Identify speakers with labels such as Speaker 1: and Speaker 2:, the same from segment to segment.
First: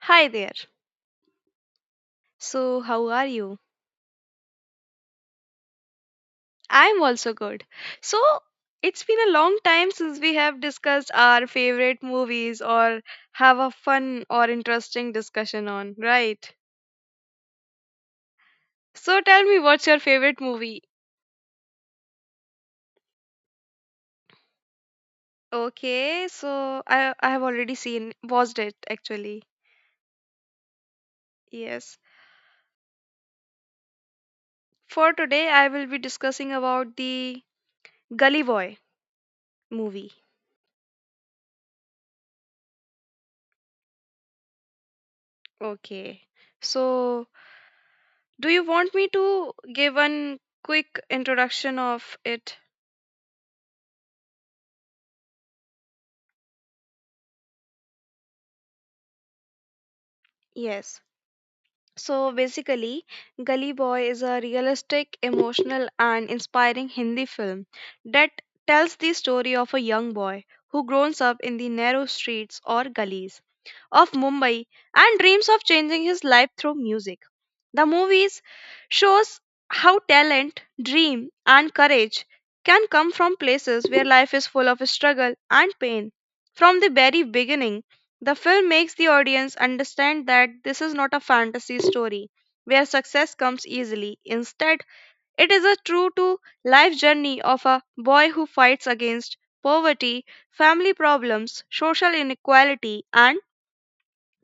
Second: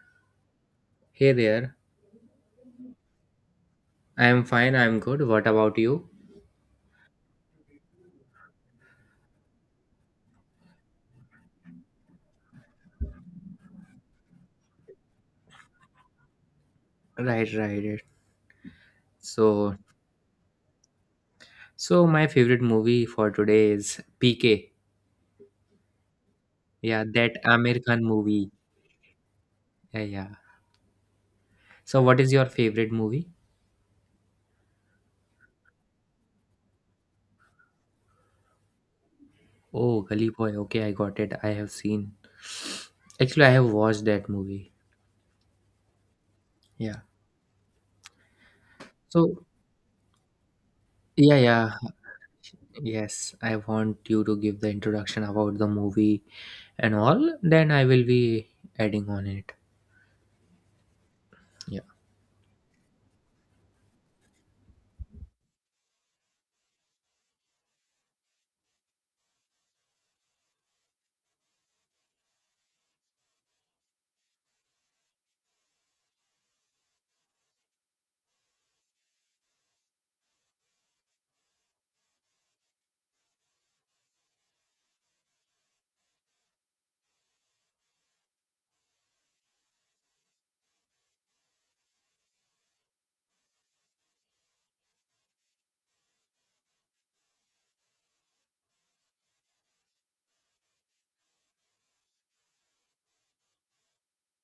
Speaker 1: Hi there.
Speaker 2: Hey there.
Speaker 1: So, how are you?
Speaker 2: I'm good. What about you?
Speaker 1: I'm also good. So, it's been a long time since we have discussed our favorite movies or have a fun or interesting discussion on, right?
Speaker 2: Right, right, right.
Speaker 1: So, tell me
Speaker 2: So,
Speaker 1: what's your favorite movie?
Speaker 2: so my favorite movie for today is PK.
Speaker 1: Okay, so
Speaker 2: Yeah,
Speaker 1: I
Speaker 2: that
Speaker 1: have already
Speaker 2: Amir Khan
Speaker 1: seen
Speaker 2: movie.
Speaker 1: watched it actually.
Speaker 2: Yeah, yeah.
Speaker 1: Yes.
Speaker 2: So what is your favorite movie?
Speaker 1: For today, I will be discussing about the Gully Boy
Speaker 2: Oh,
Speaker 1: movie.
Speaker 2: Gully Boy. Okay, I got it. I have seen. Actually, I have watched that movie.
Speaker 1: Okay.
Speaker 2: Yeah.
Speaker 1: So, do you want me
Speaker 2: So,
Speaker 1: to give one quick
Speaker 2: yeah,
Speaker 1: introduction
Speaker 2: yeah.
Speaker 1: of it?
Speaker 2: Yes, I want you to give the introduction about the movie and all, then I will be adding on it.
Speaker 1: Yes. So basically, Gully Boy is a realistic, emotional, and inspiring Hindi film that tells the story of a young boy who grows up in the narrow streets or gullies of Mumbai and dreams of changing his life through music. The movies shows how talent, dream and courage can come from places where life is full of struggle and pain. From the very beginning, the film makes the audience understand that this is not a fantasy story where success comes easily. Instead, it is a true to life journey of a boy who fights against poverty, family problems, social inequality and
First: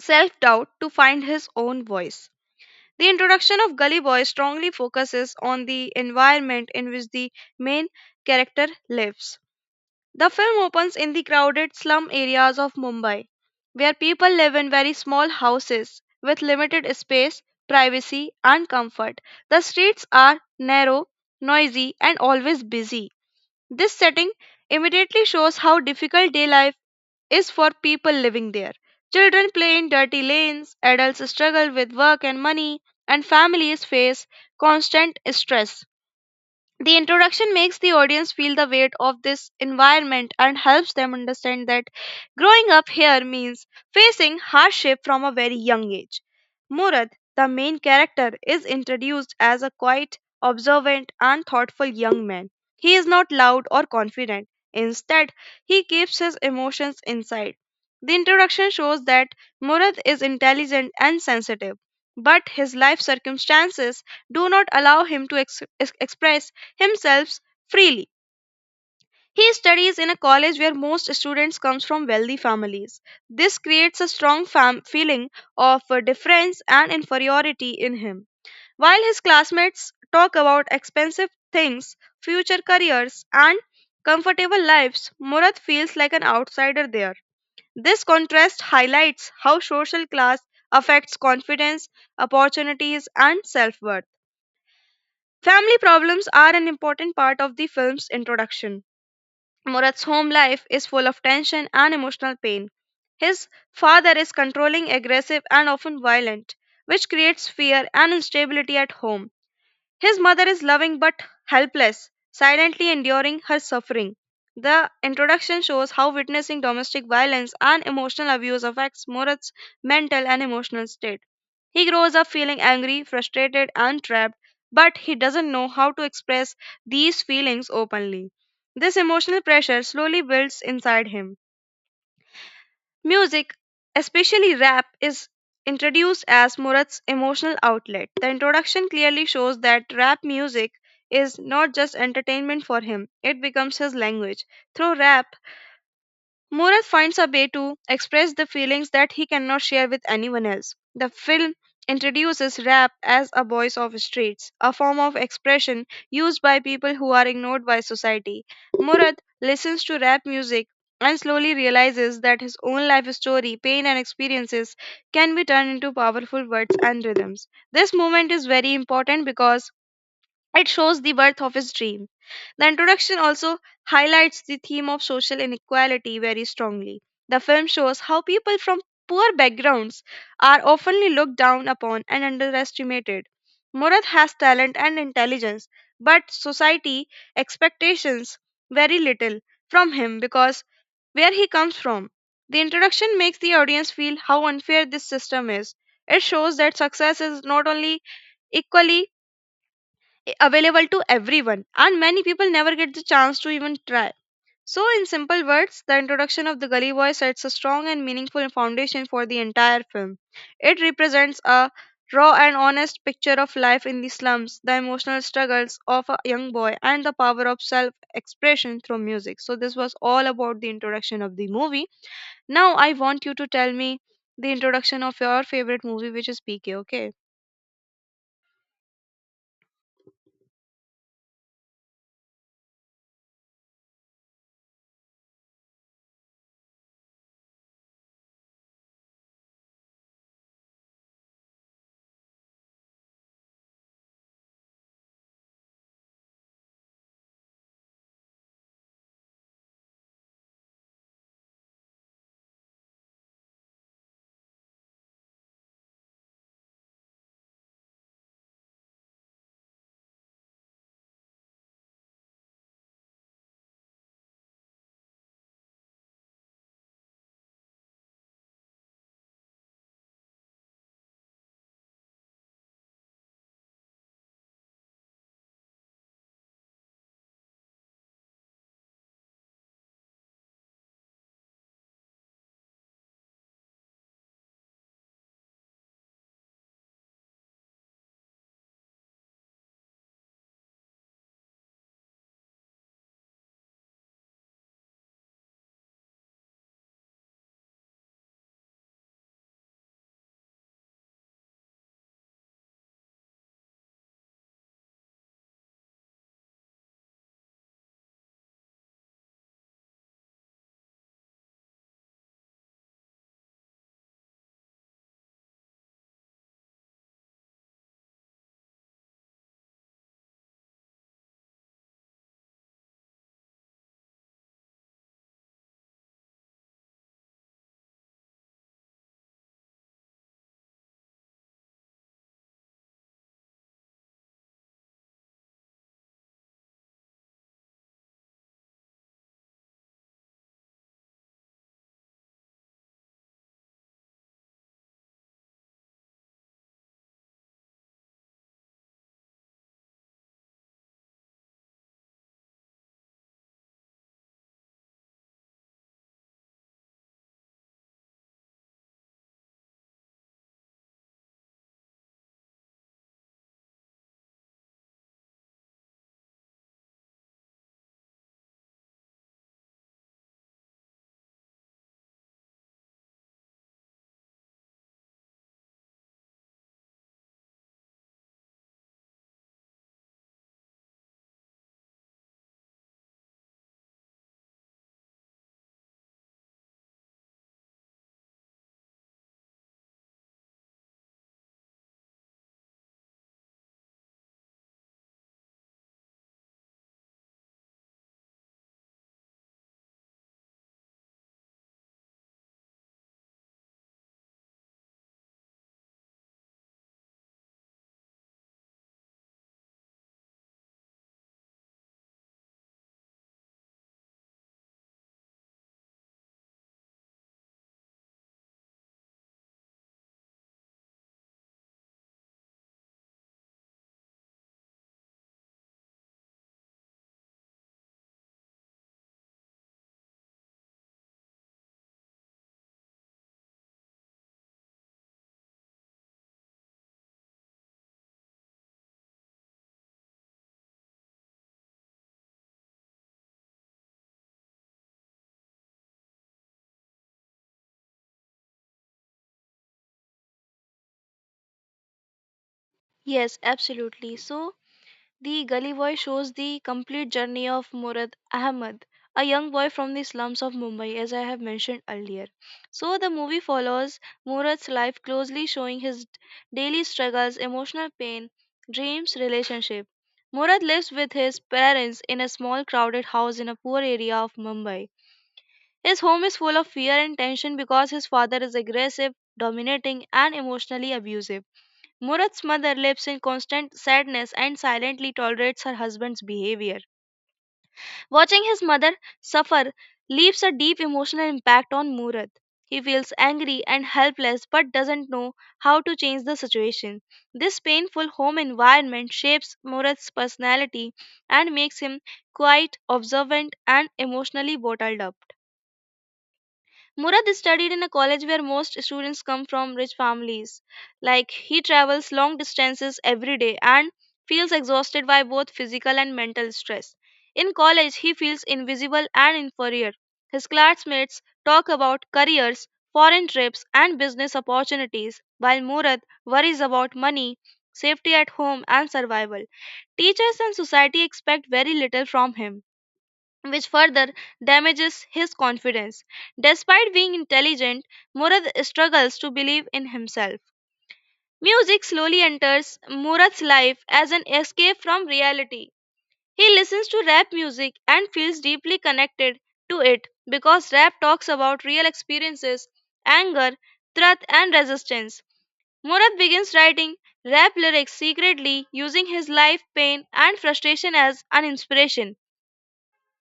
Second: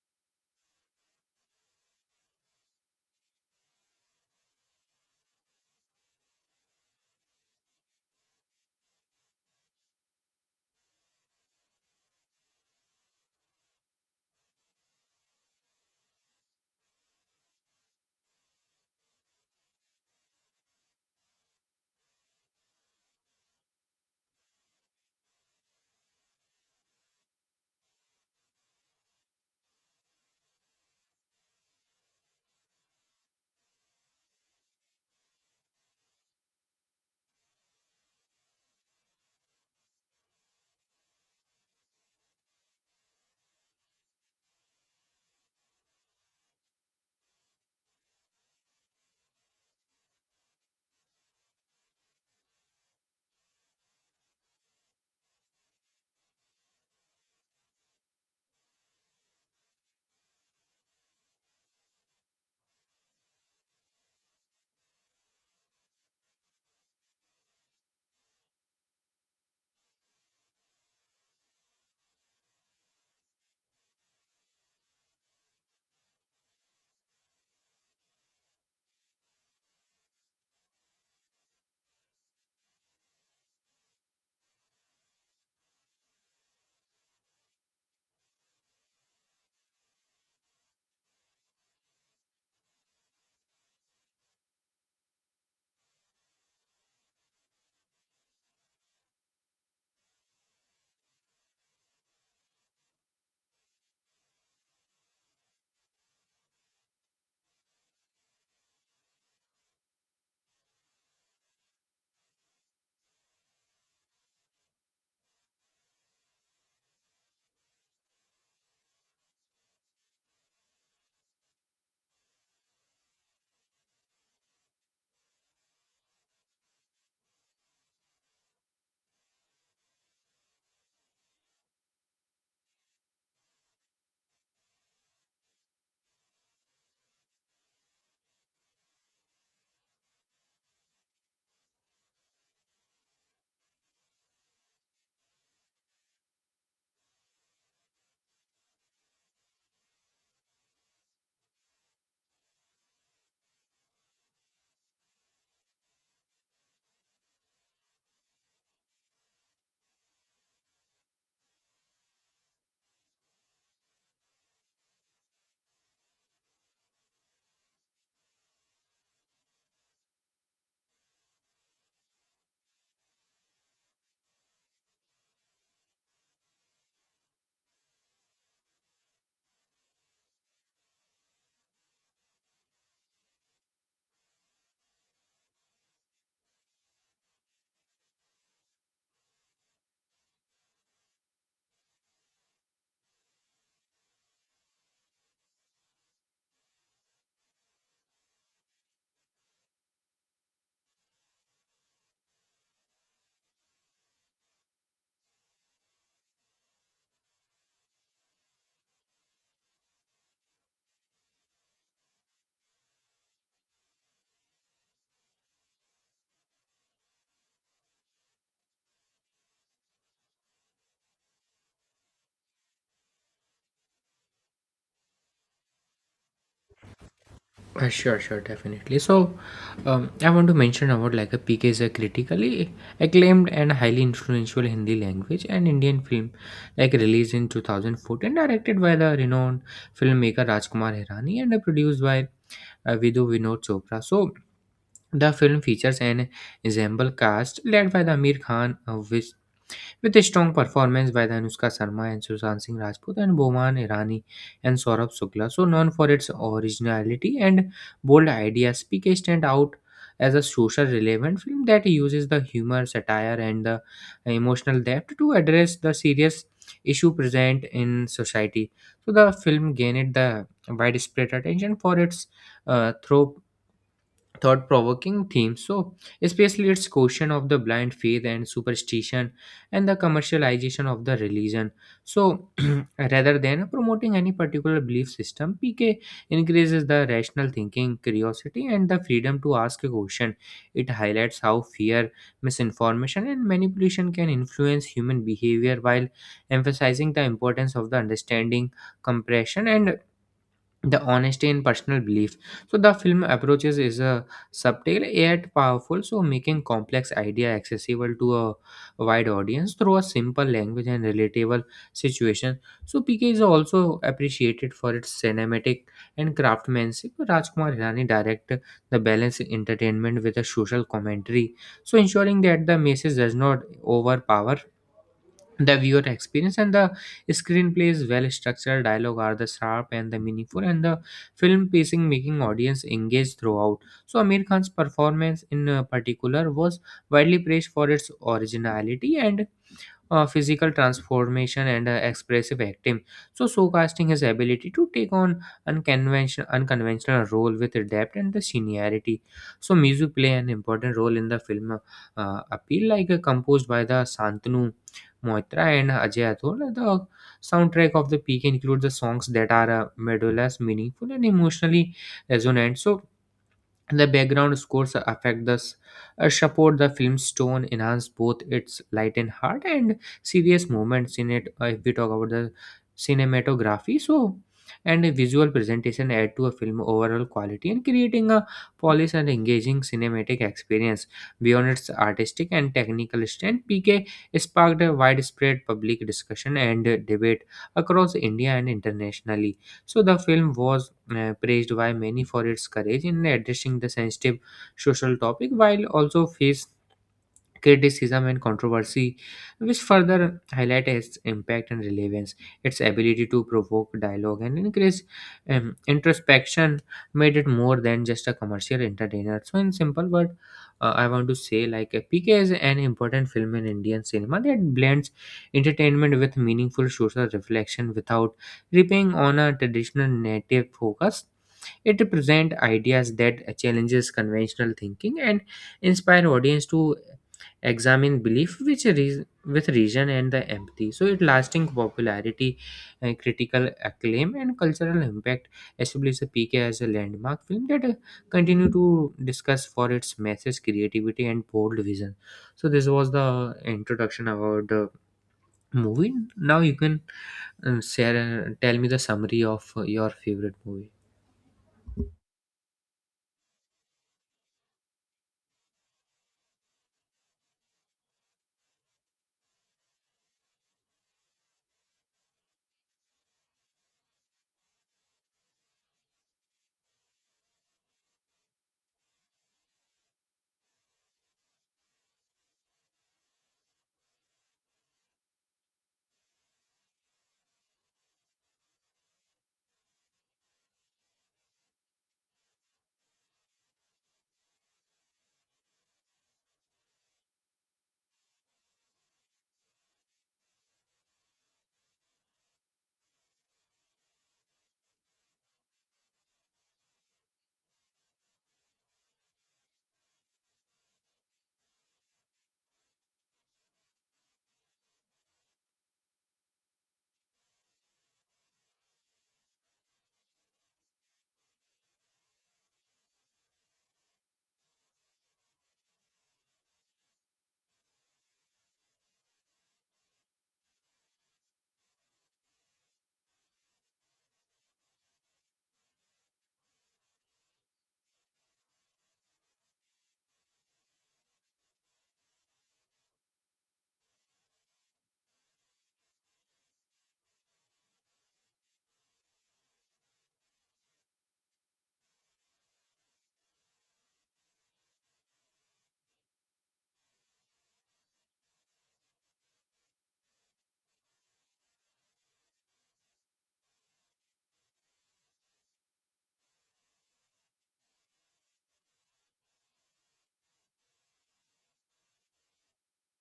Speaker 1: self doubt to find his own voice. The introduction of Gully Boy strongly focuses on the environment in which the main character lives. The film opens in the crowded slum areas of Mumbai, where people live in very small houses with limited space, privacy, and comfort. The streets are narrow, noisy, and always busy. This setting immediately shows how difficult day life is for people living there. Children play in dirty lanes, adults struggle with work and money, and families face constant stress. The introduction makes the audience feel the weight of this environment and helps them understand that growing up here means facing hardship from a very young age. Murad, the main character, is introduced as a quiet, observant, and thoughtful young man. He is not loud or confident. Instead, he keeps his emotions inside. The introduction shows that Murad is intelligent and sensitive but his life circumstances do not allow him to express himself freely. He studies in a college where most students comes from wealthy families. This creates a strong feeling of difference and inferiority in him. While his classmates talk about expensive things, future careers, and comfortable lives, Murad feels like an outsider there. This contrast highlights how social class affects confidence, opportunities, and self worth. Family problems are an important part of the film's introduction. Murat's home life is full of tension and emotional pain. His father is controlling, aggressive, and often violent, which creates fear and instability at home. His mother is loving but helpless, silently enduring her suffering. The introduction shows how witnessing domestic violence and emotional abuse affects Murat's mental and emotional state. He grows up feeling angry, frustrated, and trapped, but he doesn't know how to express these feelings openly. This emotional pressure slowly builds inside him. Music, especially rap, is introduced as Murat's emotional outlet. The introduction clearly shows that rap music is not just entertainment for him, it becomes his language. Through rap, Murat finds a way to express the feelings that he cannot share with anyone else. The film introduces rap as a voice of streets, a form of expression used by people who are ignored by society. Murat listens to rap music and slowly realizes that his own life story, pain, and experiences can be turned into powerful words and rhythms. This moment is very important because it shows the birth of his dream. The introduction also highlights the theme of social inequality very strongly. The film shows how people from poor backgrounds are often looked down upon and underestimated. Murad has talent and intelligence, but society expectations very little from him because where he comes from. The introduction makes the audience feel how unfair this system is. It shows that success is not only equally available to everyone, and many people never get the chance to even try. So, in simple words, the introduction of the Gully Boy sets a strong and meaningful foundation for the entire film. It represents a raw and honest picture of life in the slums, the emotional struggles of a young boy, and the power of self expression through music. So, this was all about the introduction of the movie. Now, I want you to tell me the introduction of your favorite movie, which is PK, okay?
Speaker 2: Sure, sure, definitely. So, I want to mention about like a PK is a critically acclaimed and highly influential Hindi language and Indian film, like released in 2014, directed by the renowned filmmaker Rajkumar Hirani and produced by Vidhu Vinod Chopra. So, the film features an ensemble cast led by the Amir Khan, which with a strong performance by the Anushka Sharma and Sushant Singh Rajput and Boman Irani and Saurabh Shukla. So known for its originality and bold ideas, PK stand out as a social relevant film that uses the humor, satire, and the emotional depth to address the serious issue present in society. So the film gained the widespread attention for its through thought provoking themes. So, especially its question of the blind faith and superstition and the commercialization of the religion. So, rather than promoting any particular belief system, PK increases the rational thinking, curiosity, and the freedom to ask a question. It highlights how fear, misinformation, and manipulation can influence human behavior while emphasizing the importance of the understanding, compression, and the honesty in personal belief. So the film approaches is a subtle yet powerful, so making complex idea accessible to a wide audience through a simple language and relatable situation. So PK is also appreciated for its cinematic and craftsmanship. Rajkumar Hirani direct the balance entertainment with a social commentary, so ensuring that the message does not overpower the viewer experience and the screenplay is well structured dialogue are the sharp and the meaningful and the film pacing making audience engaged throughout. So Amir Khan's performance in particular was widely praised for its originality and physical transformation and expressive acting. So, showcasing his ability to take on unconventional role with depth and the seniority. So, music play an important role in the film appeal, like composed by the Santanu Moitra and Ajay Athol. The soundtrack of the peak includes the songs that are melodious, meaningful, and emotionally resonant. So, the background scores affect this support the film's tone, enhance both its light and heart and serious moments in it. If we talk about the cinematography, so and a visual presentation add to a film overall quality and creating a polished and engaging cinematic experience. Beyond its artistic and technical strength, PK sparked a widespread public discussion and debate across India and internationally. So the film was praised by many for its courage in addressing the sensitive social topic while also face criticism and controversy, which further highlight its impact and relevance. Its ability to provoke dialogue and increase introspection made it more than just a commercial entertainer. So, in simple word, I want to say like PK is an important film in Indian cinema that blends entertainment with meaningful social reflection without repaying on a traditional native focus. It represents ideas that challenges conventional thinking and inspire audience to examine belief which reas with reason and the empathy. So it lasting popularity, critical acclaim and cultural impact established PK as a landmark film that continue to discuss for its message creativity and bold vision. So this was the introduction about the movie. Now you can share tell me the summary of your favorite movie.
Speaker 1: Yes, absolutely. So the Gully Boy shows the complete journey of Murad Ahmad, a young boy from the slums of Mumbai, as I have mentioned earlier. So, the movie follows Murad's life closely, showing his daily struggles, emotional pain, dreams, relationship. Murad lives with his parents in a small, crowded house in a poor area of Mumbai. His home is full of fear and tension because his father is aggressive, dominating, and emotionally abusive. Murat's mother lives in constant sadness and silently tolerates her husband's behavior. Watching his mother suffer leaves a deep emotional impact on Murat. He feels angry and helpless but doesn't know how to change the situation. This painful home environment shapes Murat's personality and makes him quite observant and emotionally bottled up. Murad studied in a college where most students come from rich families. Like he travels long distances every day and feels exhausted by both physical and mental stress. In college, he feels invisible and inferior. His classmates talk about careers, foreign trips, and business opportunities, while Murad worries about money, safety at home, and survival. Teachers and society expect very little from him which further damages his confidence. Despite being intelligent, Murad struggles to believe in himself. Music slowly enters Murad's life as an escape from reality. He listens to rap music and feels deeply connected to it because rap talks about real experiences, anger, threat, and resistance. Murad begins writing rap lyrics secretly, using his life pain and frustration as an inspiration.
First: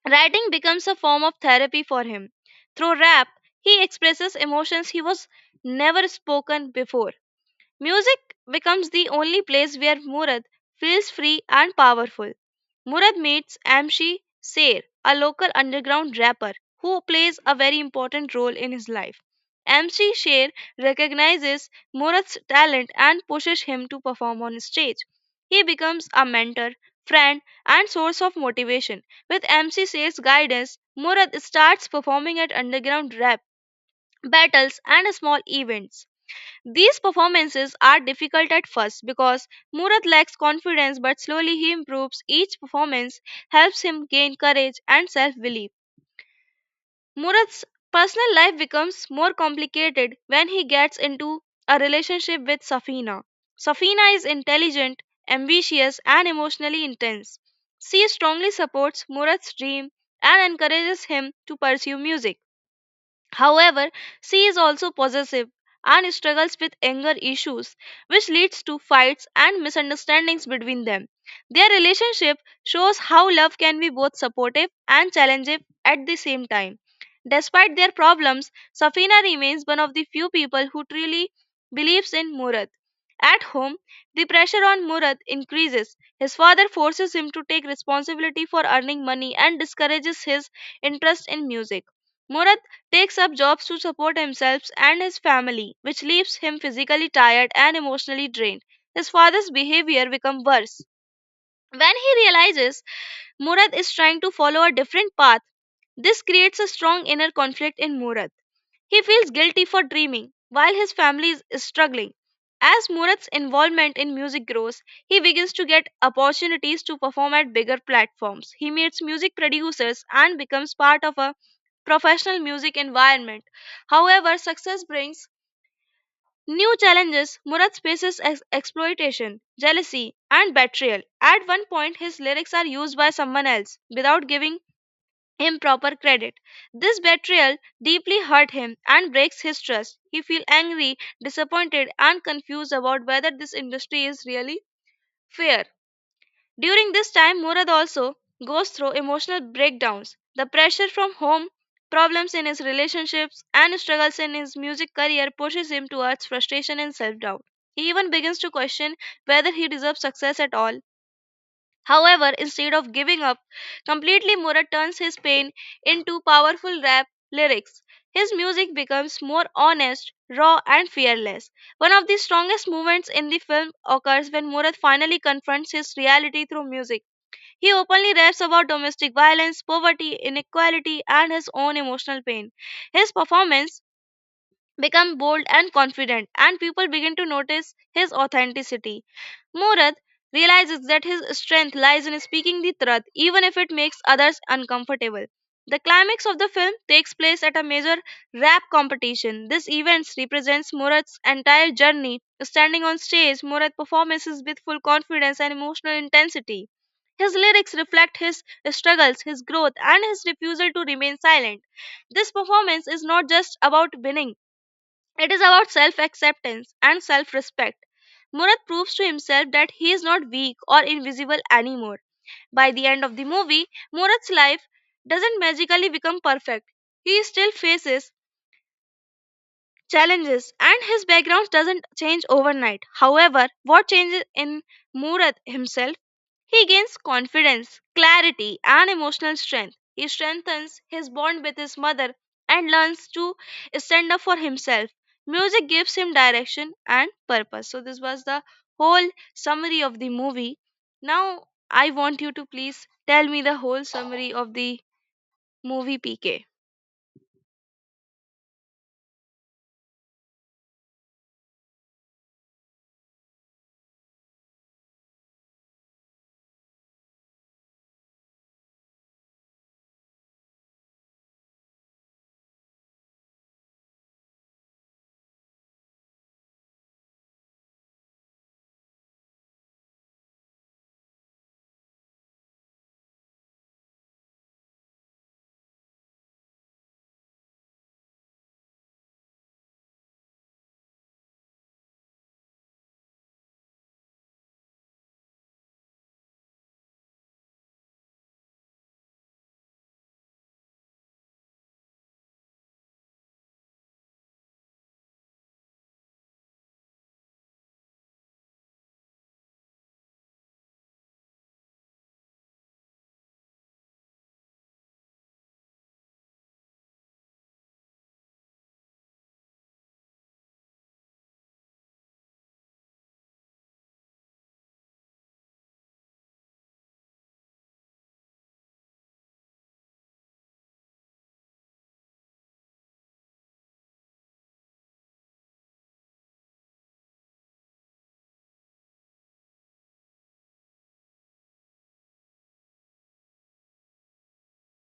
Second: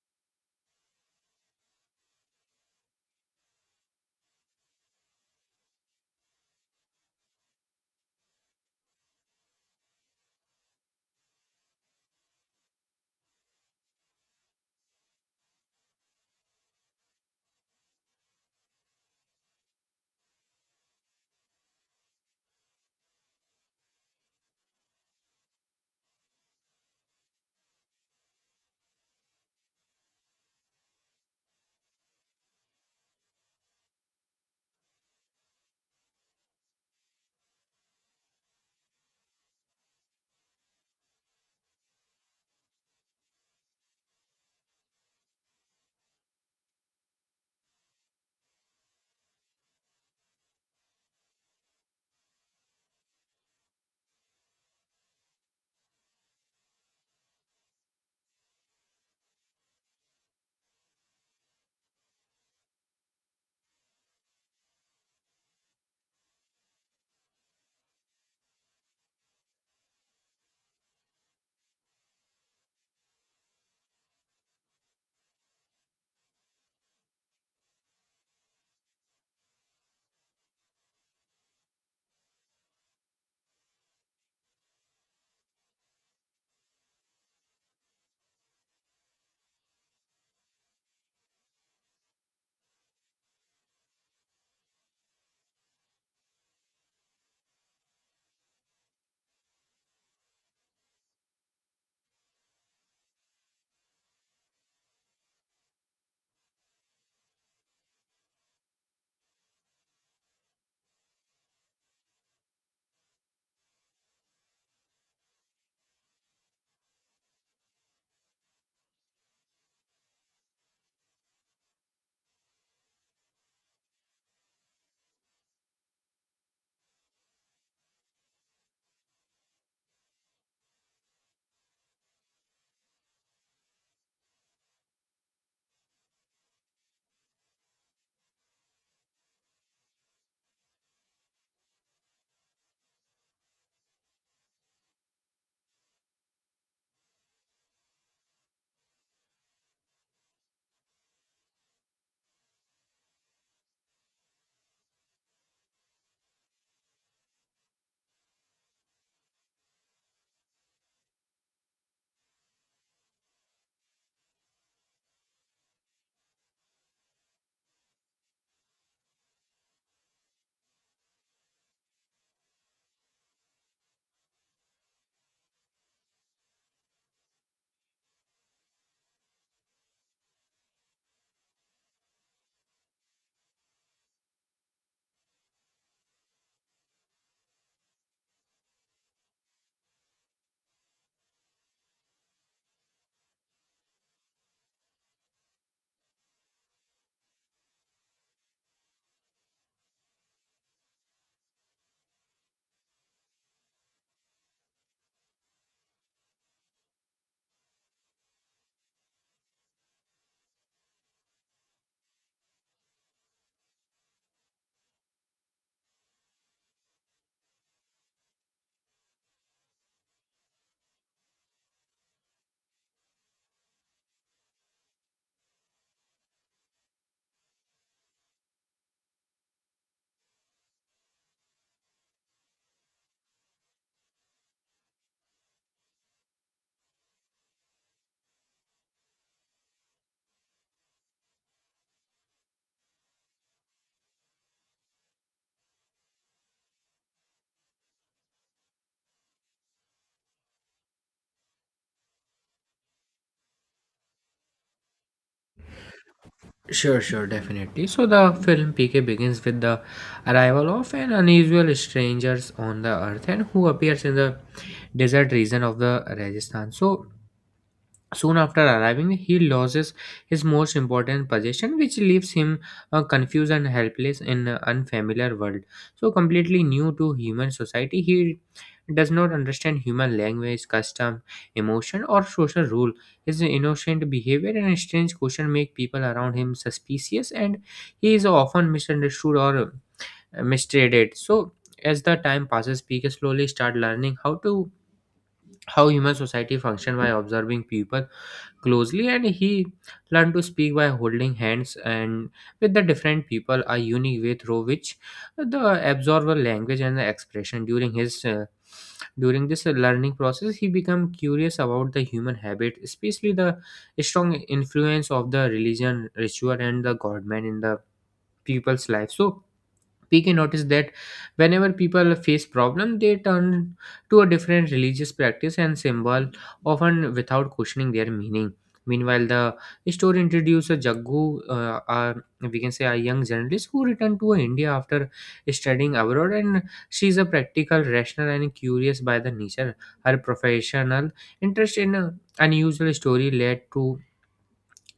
Speaker 1: Writing becomes a form of therapy for him. Through rap, he expresses emotions he was never spoken before. Music becomes the only place where Murad feels free and powerful. Murad meets Amshi Sher, a local underground rapper who plays a very important role in his life. Amshi Sher recognizes Murad's talent and pushes him to perform on stage. He becomes a mentor, friend, and source of motivation. With MC Sher's guidance, Murad starts performing at underground rap battles and small events. These performances are difficult at first because Murat lacks confidence, but slowly he improves. Each performance helps him gain courage and self belief. Murat's personal life becomes more complicated when he gets into a relationship with Safina. Safina is intelligent, ambitious, and emotionally intense. She strongly supports Murat's dream and encourages him to pursue music. However, she is also possessive and struggles with anger issues, which leads to fights and misunderstandings between them. Their relationship shows how love can be both supportive and challenging at the same time. Despite their problems, Safina remains one of the few people who truly believes in Murad. At home, the pressure on Murad increases. His father forces him to take responsibility for earning money and discourages his interest in music. Murad takes up jobs to support himself and his family, which leaves him physically tired and emotionally drained. His father's behavior becomes worse. When he realizes Murad is trying to follow a different path, this creates a strong inner conflict in Murad. He feels guilty for dreaming while his family is struggling. As Murat's involvement in music grows, he begins to get opportunities to perform at bigger platforms. He meets music producers and becomes part of a professional music environment. However, success brings new challenges. Murat faces exploitation, jealousy, and betrayal. At one point, his lyrics are used by someone else without giving improper credit. This betrayal deeply hurt him and breaks his trust. He feels angry, disappointed, and confused about whether this industry is really fair. During this time, Murad also goes through emotional breakdowns. The pressure from home, problems in his relationships, and struggles in his music career pushes him towards frustration and self doubt. He even begins to question whether he deserves success at all. However, instead of giving up completely, Murat turns his pain into powerful rap lyrics. His music becomes more honest, raw, and fearless. One of the strongest moments in the film occurs when Murat finally confronts his reality through music. He openly raps about domestic violence, poverty, inequality, and his own emotional pain. His performance becomes bold and confident, and people begin to notice his authenticity. Murad realizes that his strength lies in speaking the truth, even if it makes others uncomfortable. The climax of the film takes place at a major rap competition. This event represents Murad's entire journey. Standing on stage, Murad performances with full confidence and emotional intensity. His lyrics reflect his struggles, his growth, and his refusal to remain silent. This performance is not just about winning, it is about self acceptance and self respect. Murat proves to himself that he is not weak or invisible anymore. By the end of the movie, Murat's life doesn't magically become perfect. He still faces challenges and his background doesn't change overnight. However, what changes in Murat himself, he gains confidence, clarity, and emotional strength. He strengthens his bond with his mother and learns to stand up for himself. Music gives him direction and purpose. So, this was the whole summary of the movie. Now, I want you to please tell me the whole summary of the movie PK.
Speaker 2: Sure, sure, definitely. So the film PK begins with the arrival of an unusual strangers on the earth and who appears in the desert region of the Rajasthan. Soon after arriving, he loses his most important possession, which leaves him confused and helpless in an unfamiliar world. So, completely new to human society, he does not understand human language, custom, emotion, or social rule. His innocent behavior and strange question make people around him suspicious, and he is often misunderstood or mistreated. So, as the time passes, people slowly start learning how human society function by observing people closely and he learned to speak by holding hands and with the different people a unique way through which the absorber language and the expression during his during this learning process he became curious about the human habit, especially the strong influence of the religion ritual and the government in the people's life. So we can notice that whenever people face problem they turn to a different religious practice and symbol often without questioning their meaning. Meanwhile, the story introduces a Jaggu, uh, uh, we can say a young journalist who returned to India after studying abroad, and she is a practical rational and curious by the nature. Her professional interest in unusual story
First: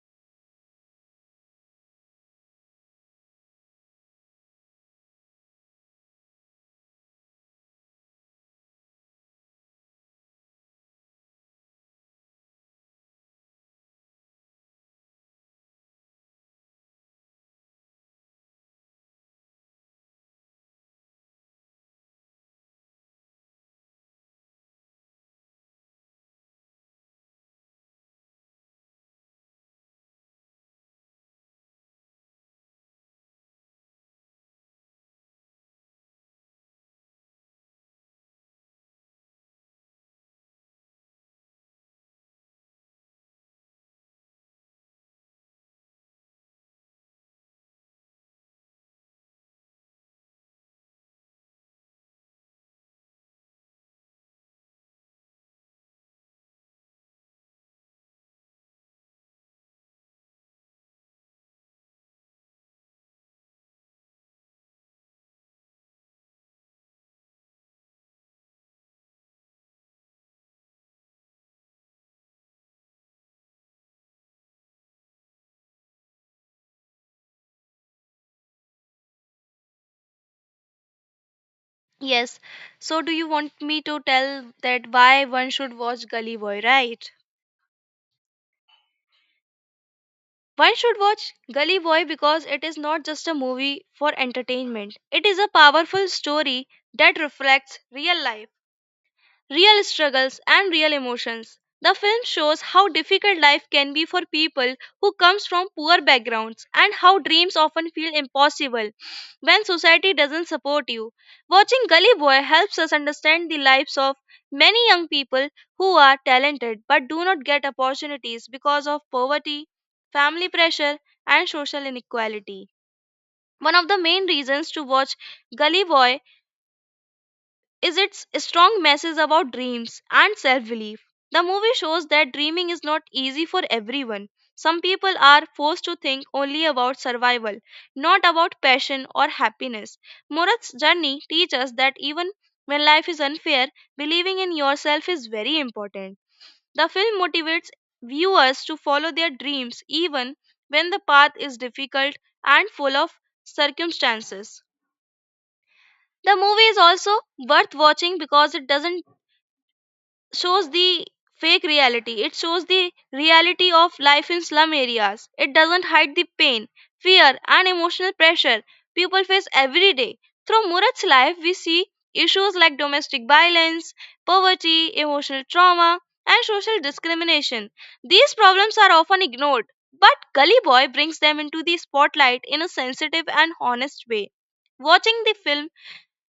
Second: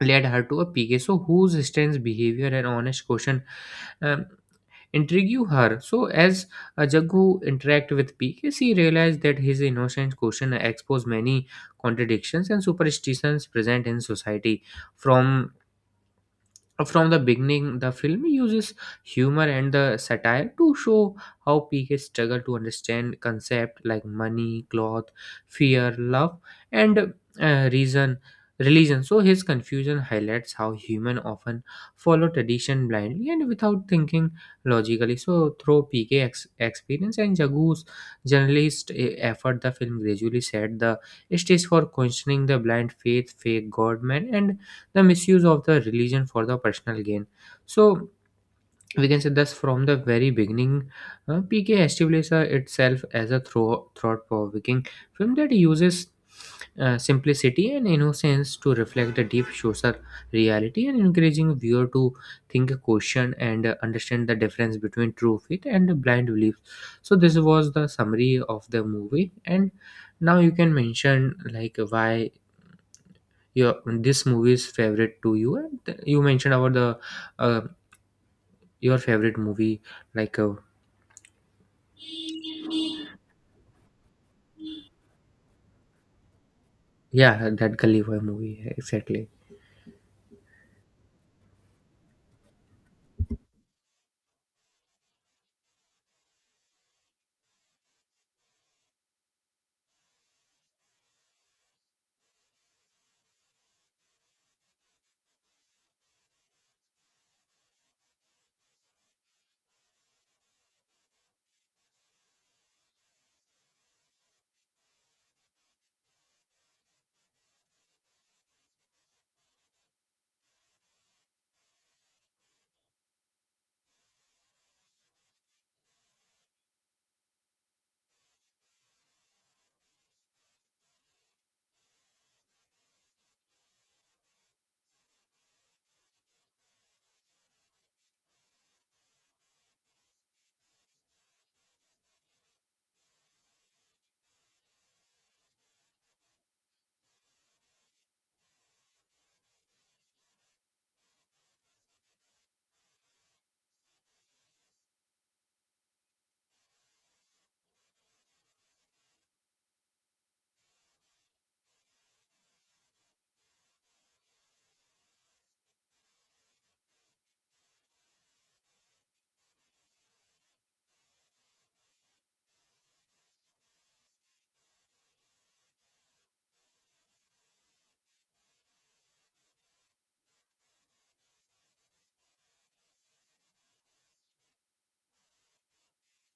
Speaker 2: led her to a Picasso whose strange behavior and honest question um, intrigue her. So as Jaggu interact with PK, she realized that his innocent question exposed many contradictions and superstitions present in society. From from the beginning the film uses humor and the satire to show how PK struggle to understand concepts like money cloth fear love and reason religion. So his confusion highlights how human often follow tradition blindly and without thinking logically. So through PK experience and Jagu's journalist effort the film gradually set the stage for questioning the blind faith fake god man and the misuse of the religion for the personal gain. So we can say thus from the very beginning, PK established itself as a thought-provoking film that uses simplicity and innocence to reflect the deep social reality and encouraging viewer to think, question, and understand the difference between true faith and blind belief. So this was the summary of the movie, and now you can mention like why your this movie's favorite to you and you mentioned about the uh, your favorite movie like
Speaker 1: Yes, so do you want me to tell that why one should watch Gully Boy, right?
Speaker 2: yeah that Gully Boy movie exactly.
Speaker 1: One should watch Gully Boy because it is not just a movie for entertainment. It is a powerful story that reflects real life, real struggles, and real emotions. The film shows how difficult life can be for people who comes from poor backgrounds and how dreams often feel impossible when society doesn't support you. Watching Gully Boy helps us understand the lives of many young people who are talented but do not get opportunities because of poverty, family pressure, and social inequality. One of the main reasons to watch Gully Boy is its strong message about dreams and self belief. The movie shows that dreaming is not easy for everyone. Some people are forced to think only about survival, not about passion or happiness. Murat's journey teaches us that even when life is unfair, believing in yourself is very important. The film motivates viewers to follow their dreams even when the path is difficult and full of circumstances. The movie is also worth watching because it doesn't shows the fake reality. It shows the reality of life in slum areas. It doesn't hide the pain, fear, and emotional pressure people face every day. Through Murat's life, we see issues like domestic violence, poverty, emotional trauma, and social discrimination. These problems are often ignored, but Gully Boy brings them into the spotlight in a sensitive and honest way. Watching the film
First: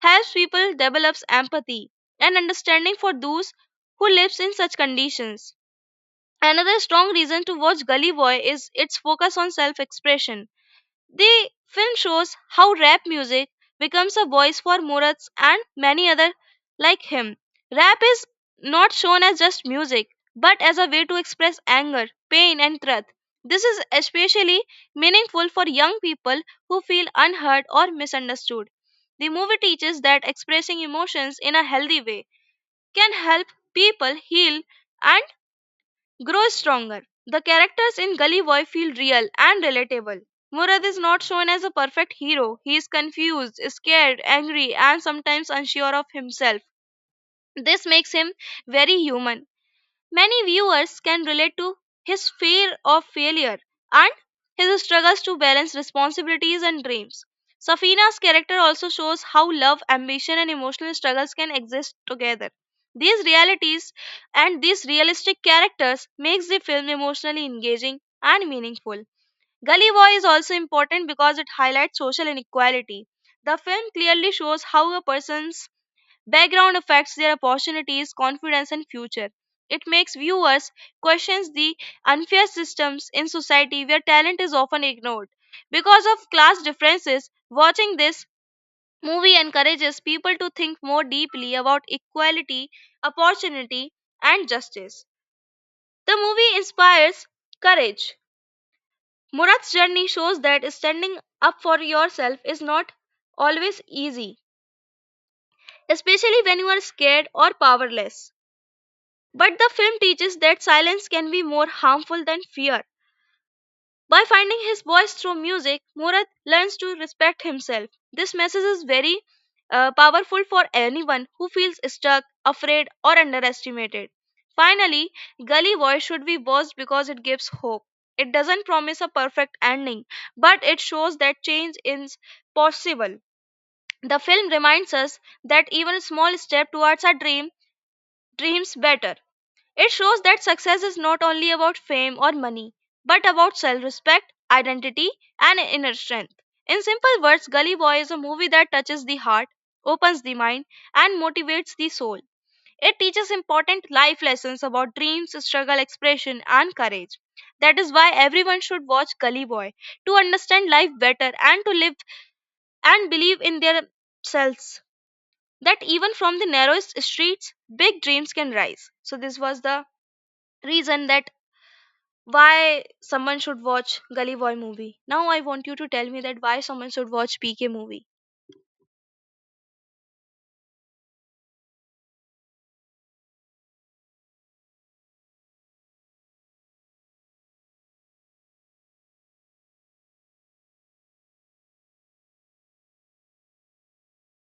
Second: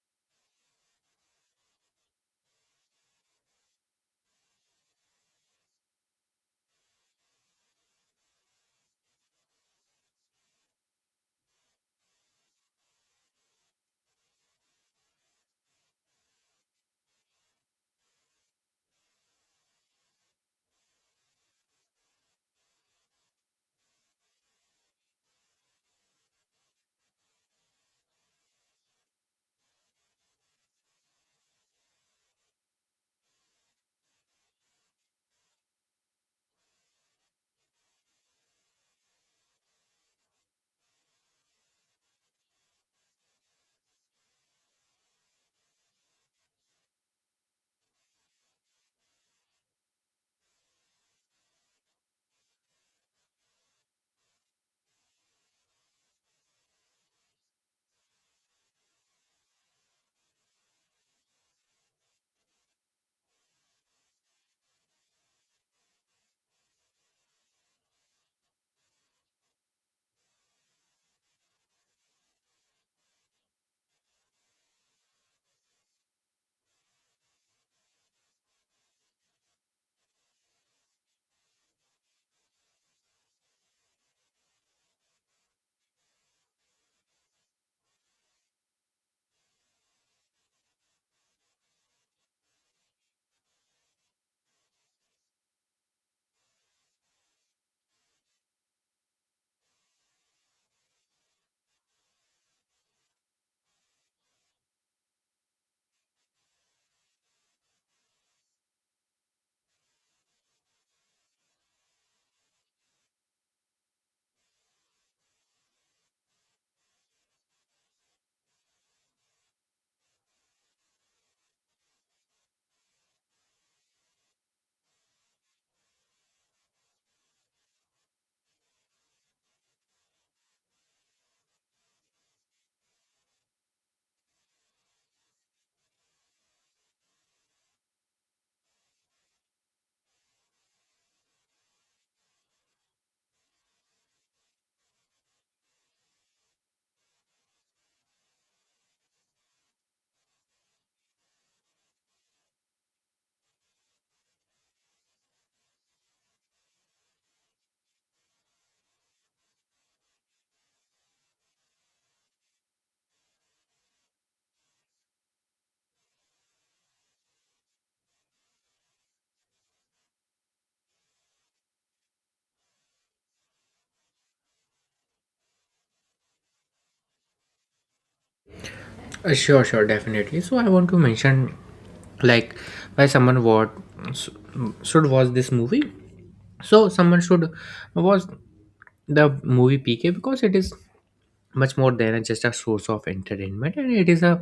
Speaker 1: helps people develops empathy and understanding for those who lives in such conditions. Another strong reason to watch Gully Boy is its focus on self-expression. The film shows how rap music becomes a voice for Murats and many other like him. Rap is not shown as just music, but as a way to express anger, pain, and truth. This is especially meaningful for young people who feel unheard or misunderstood. The movie teaches that expressing emotions in a healthy way can help people heal and grows stronger. The characters in Gully Boy feel real and relatable. Murad is not shown as a perfect hero. He is confused, scared, angry, and sometimes unsure of himself. This makes him very human. Many viewers can relate to his fear of failure and his struggles to balance responsibilities and dreams. Safina's character also shows how love, ambition, and emotional struggles can exist together. These realities and these realistic characters makes the film emotionally engaging and meaningful. Gully Boy is also important because it highlights social inequality. The film clearly shows how a person's background affects their opportunities, confidence, and future. It makes viewers question the unfair systems in society where talent is often ignored. Because of class differences, watching this movie encourages people to think more deeply about equality, opportunity, and justice. The movie inspires courage. Murat's journey shows that standing up for yourself is not always easy, especially when you are scared or powerless. But the film teaches that silence can be more harmful than fear. By finding his voice through music, Murad learns to respect himself. This message is very powerful for anyone who feels stuck, afraid, or underestimated. Finally, Gully Boy should be watched because it gives hope. It doesn't promise a perfect ending, but it shows that change is possible. The film reminds us that even a small step towards our dream dreams better. It shows that success is not only about fame or money, but about self respect, identity, and inner strength. In simple words, Gully Boy is a movie that touches the heart, opens the mind, and motivates the soul. It teaches important life lessons about dreams, struggle, expression, and courage. That is why everyone should watch Gully Boy to understand life better and to live and believe in their selves. That even from the narrowest streets, big dreams can rise. So, this was the reason that why someone should watch Gully Boy movie. Now I want you to tell me that why someone should watch PK movie.
Speaker 2: Sure, sure, definitely. So I want to mention like why someone what should watch this movie. So someone should watch the movie PK because it is much more than just a source of entertainment and it is a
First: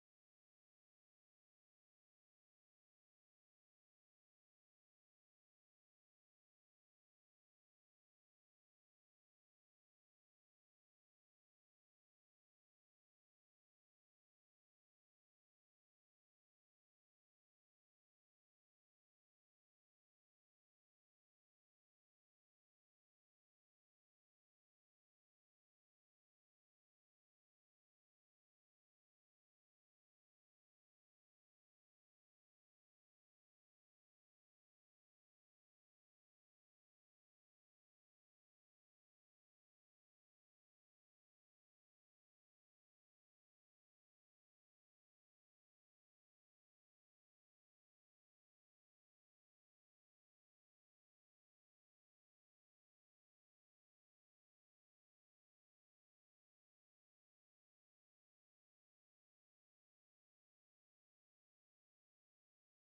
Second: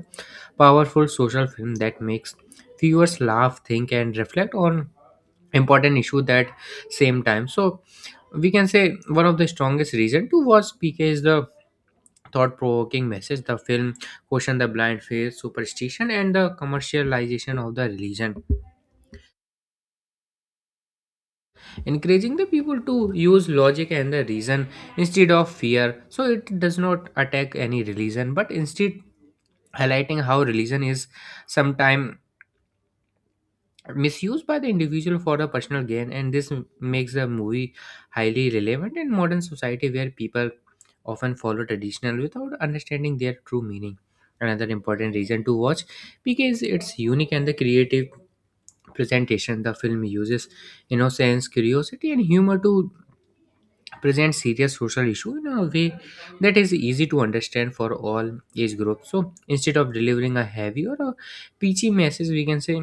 Speaker 2: powerful social film that makes viewers laugh think and reflect on important issue that same time. So we can say one of the strongest reason to watch PK is the thought-provoking message. The film question the blind faith superstition and the commercialization of the religion encouraging the people to use logic and the reason instead of fear. So it does not attack any religion but instead highlighting how religion is sometimes misused by the individual for the personal gain and this makes the movie highly relevant in modern society where people often follow traditional without understanding their true meaning. Another important reason to watch, because it's unique and the creative presentation. The film uses innocence curiosity and humor to present serious social issue in a way that is easy to understand for all age groups. So instead of delivering a heavy or a peachy message we can say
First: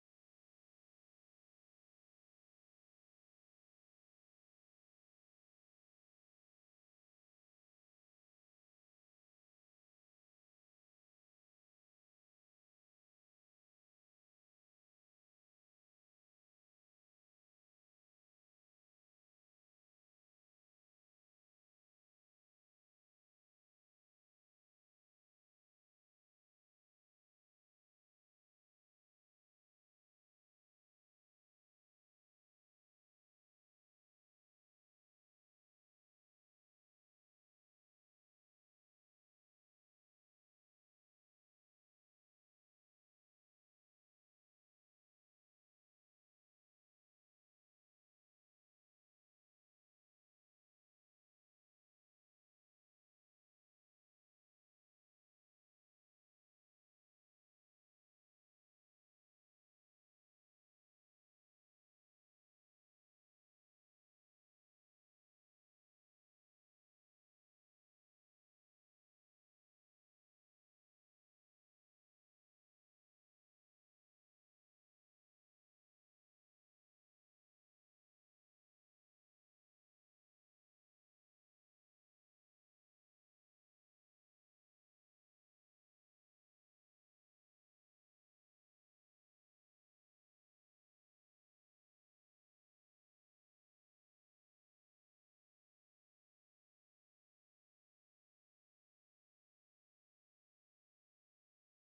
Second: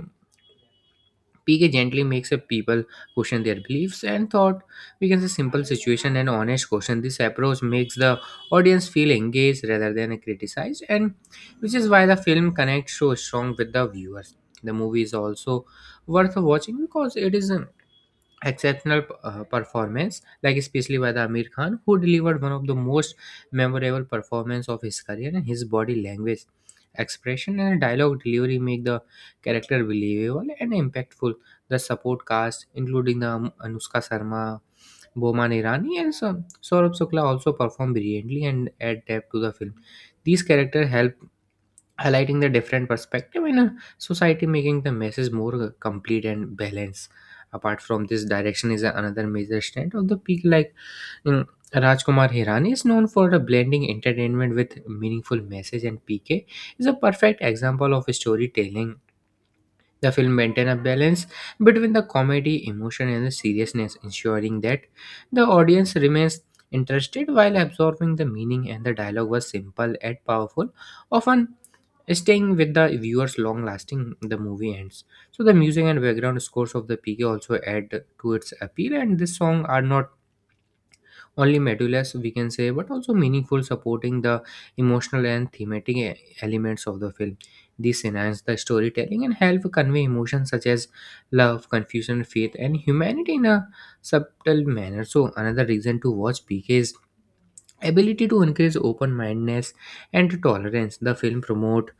Speaker 2: PK gently makes a people question their beliefs and thought. We can say simple situation and honest question. This approach makes the audience feel engaged rather than criticized, and which is why the film connects so strong with the viewers. The movie is also worth watching because it is exceptional performance, like especially by the Amir Khan who delivered one of the most memorable performance of his career, and his body language expression and dialogue delivery make the character believable and impactful. The support cast including the Anushka Sharma, Boman Irani and some Saurabh Shukla also performed brilliantly and add depth to the film. These characters help highlighting the different perspective in a society, making the message more complete and balanced. Apart from this, direction is another major strength of the peak, like mm, Rajkumar Hirani is known for the blending entertainment with meaningful message and PK is a perfect example of storytelling. The film maintains a balance between the comedy, emotion, and the seriousness, ensuring that the audience remains interested while absorbing the meaning. And the dialogue was simple yet powerful, often staying with the viewers long lasting. The movie ends. So the music and background scores of the PK also add to its appeal. And this song are not only measureless we can say but also meaningful supporting the emotional and thematic elements of the film. This enhance the storytelling and help convey emotions such as love confusion faith and humanity in a subtle manner. So another reason to watch PK is ability to increase open-mindedness and tolerance. The film promote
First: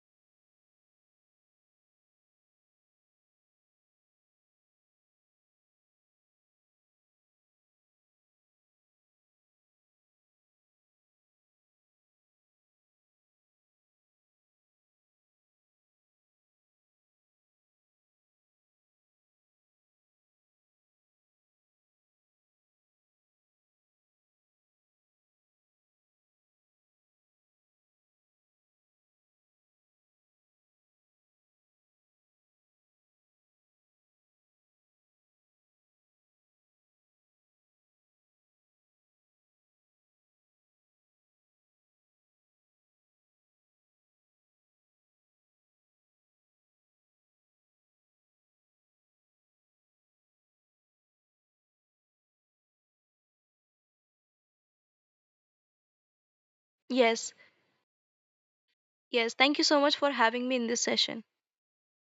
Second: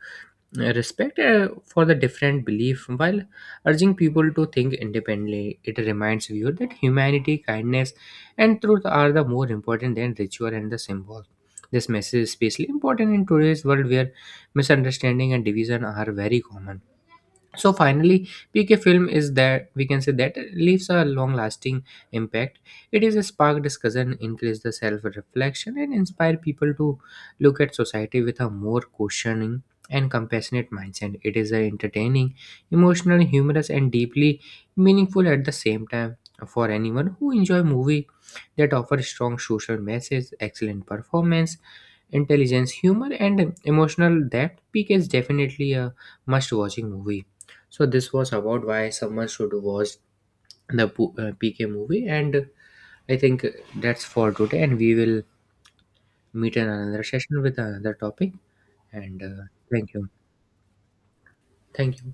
Speaker 2: respect for the different belief while urging people to think independently. It reminds viewer that humanity kindness and truth are the more important than ritual and the symbol. This message is especially important in today's world where misunderstanding and division are very common. So finally, PK film is that we can say that leaves a long lasting impact. It is a spark discussion increase the self reflection and inspire people to look at society with a more questioning and compassionate mindset. It is a entertaining emotional humorous and deeply meaningful at the same time. For anyone who enjoy movie that offer strong social message excellent performance intelligence humor and emotional depth, PK is definitely a must watching movie. So this was about why someone should watch the PK movie, and I think that's for today. And we will meet in another
Speaker 1: Yes,
Speaker 2: session with another topic. And
Speaker 1: yes. Thank you so
Speaker 2: thank
Speaker 1: much for
Speaker 2: you,
Speaker 1: having me in this session.
Speaker 2: thank you.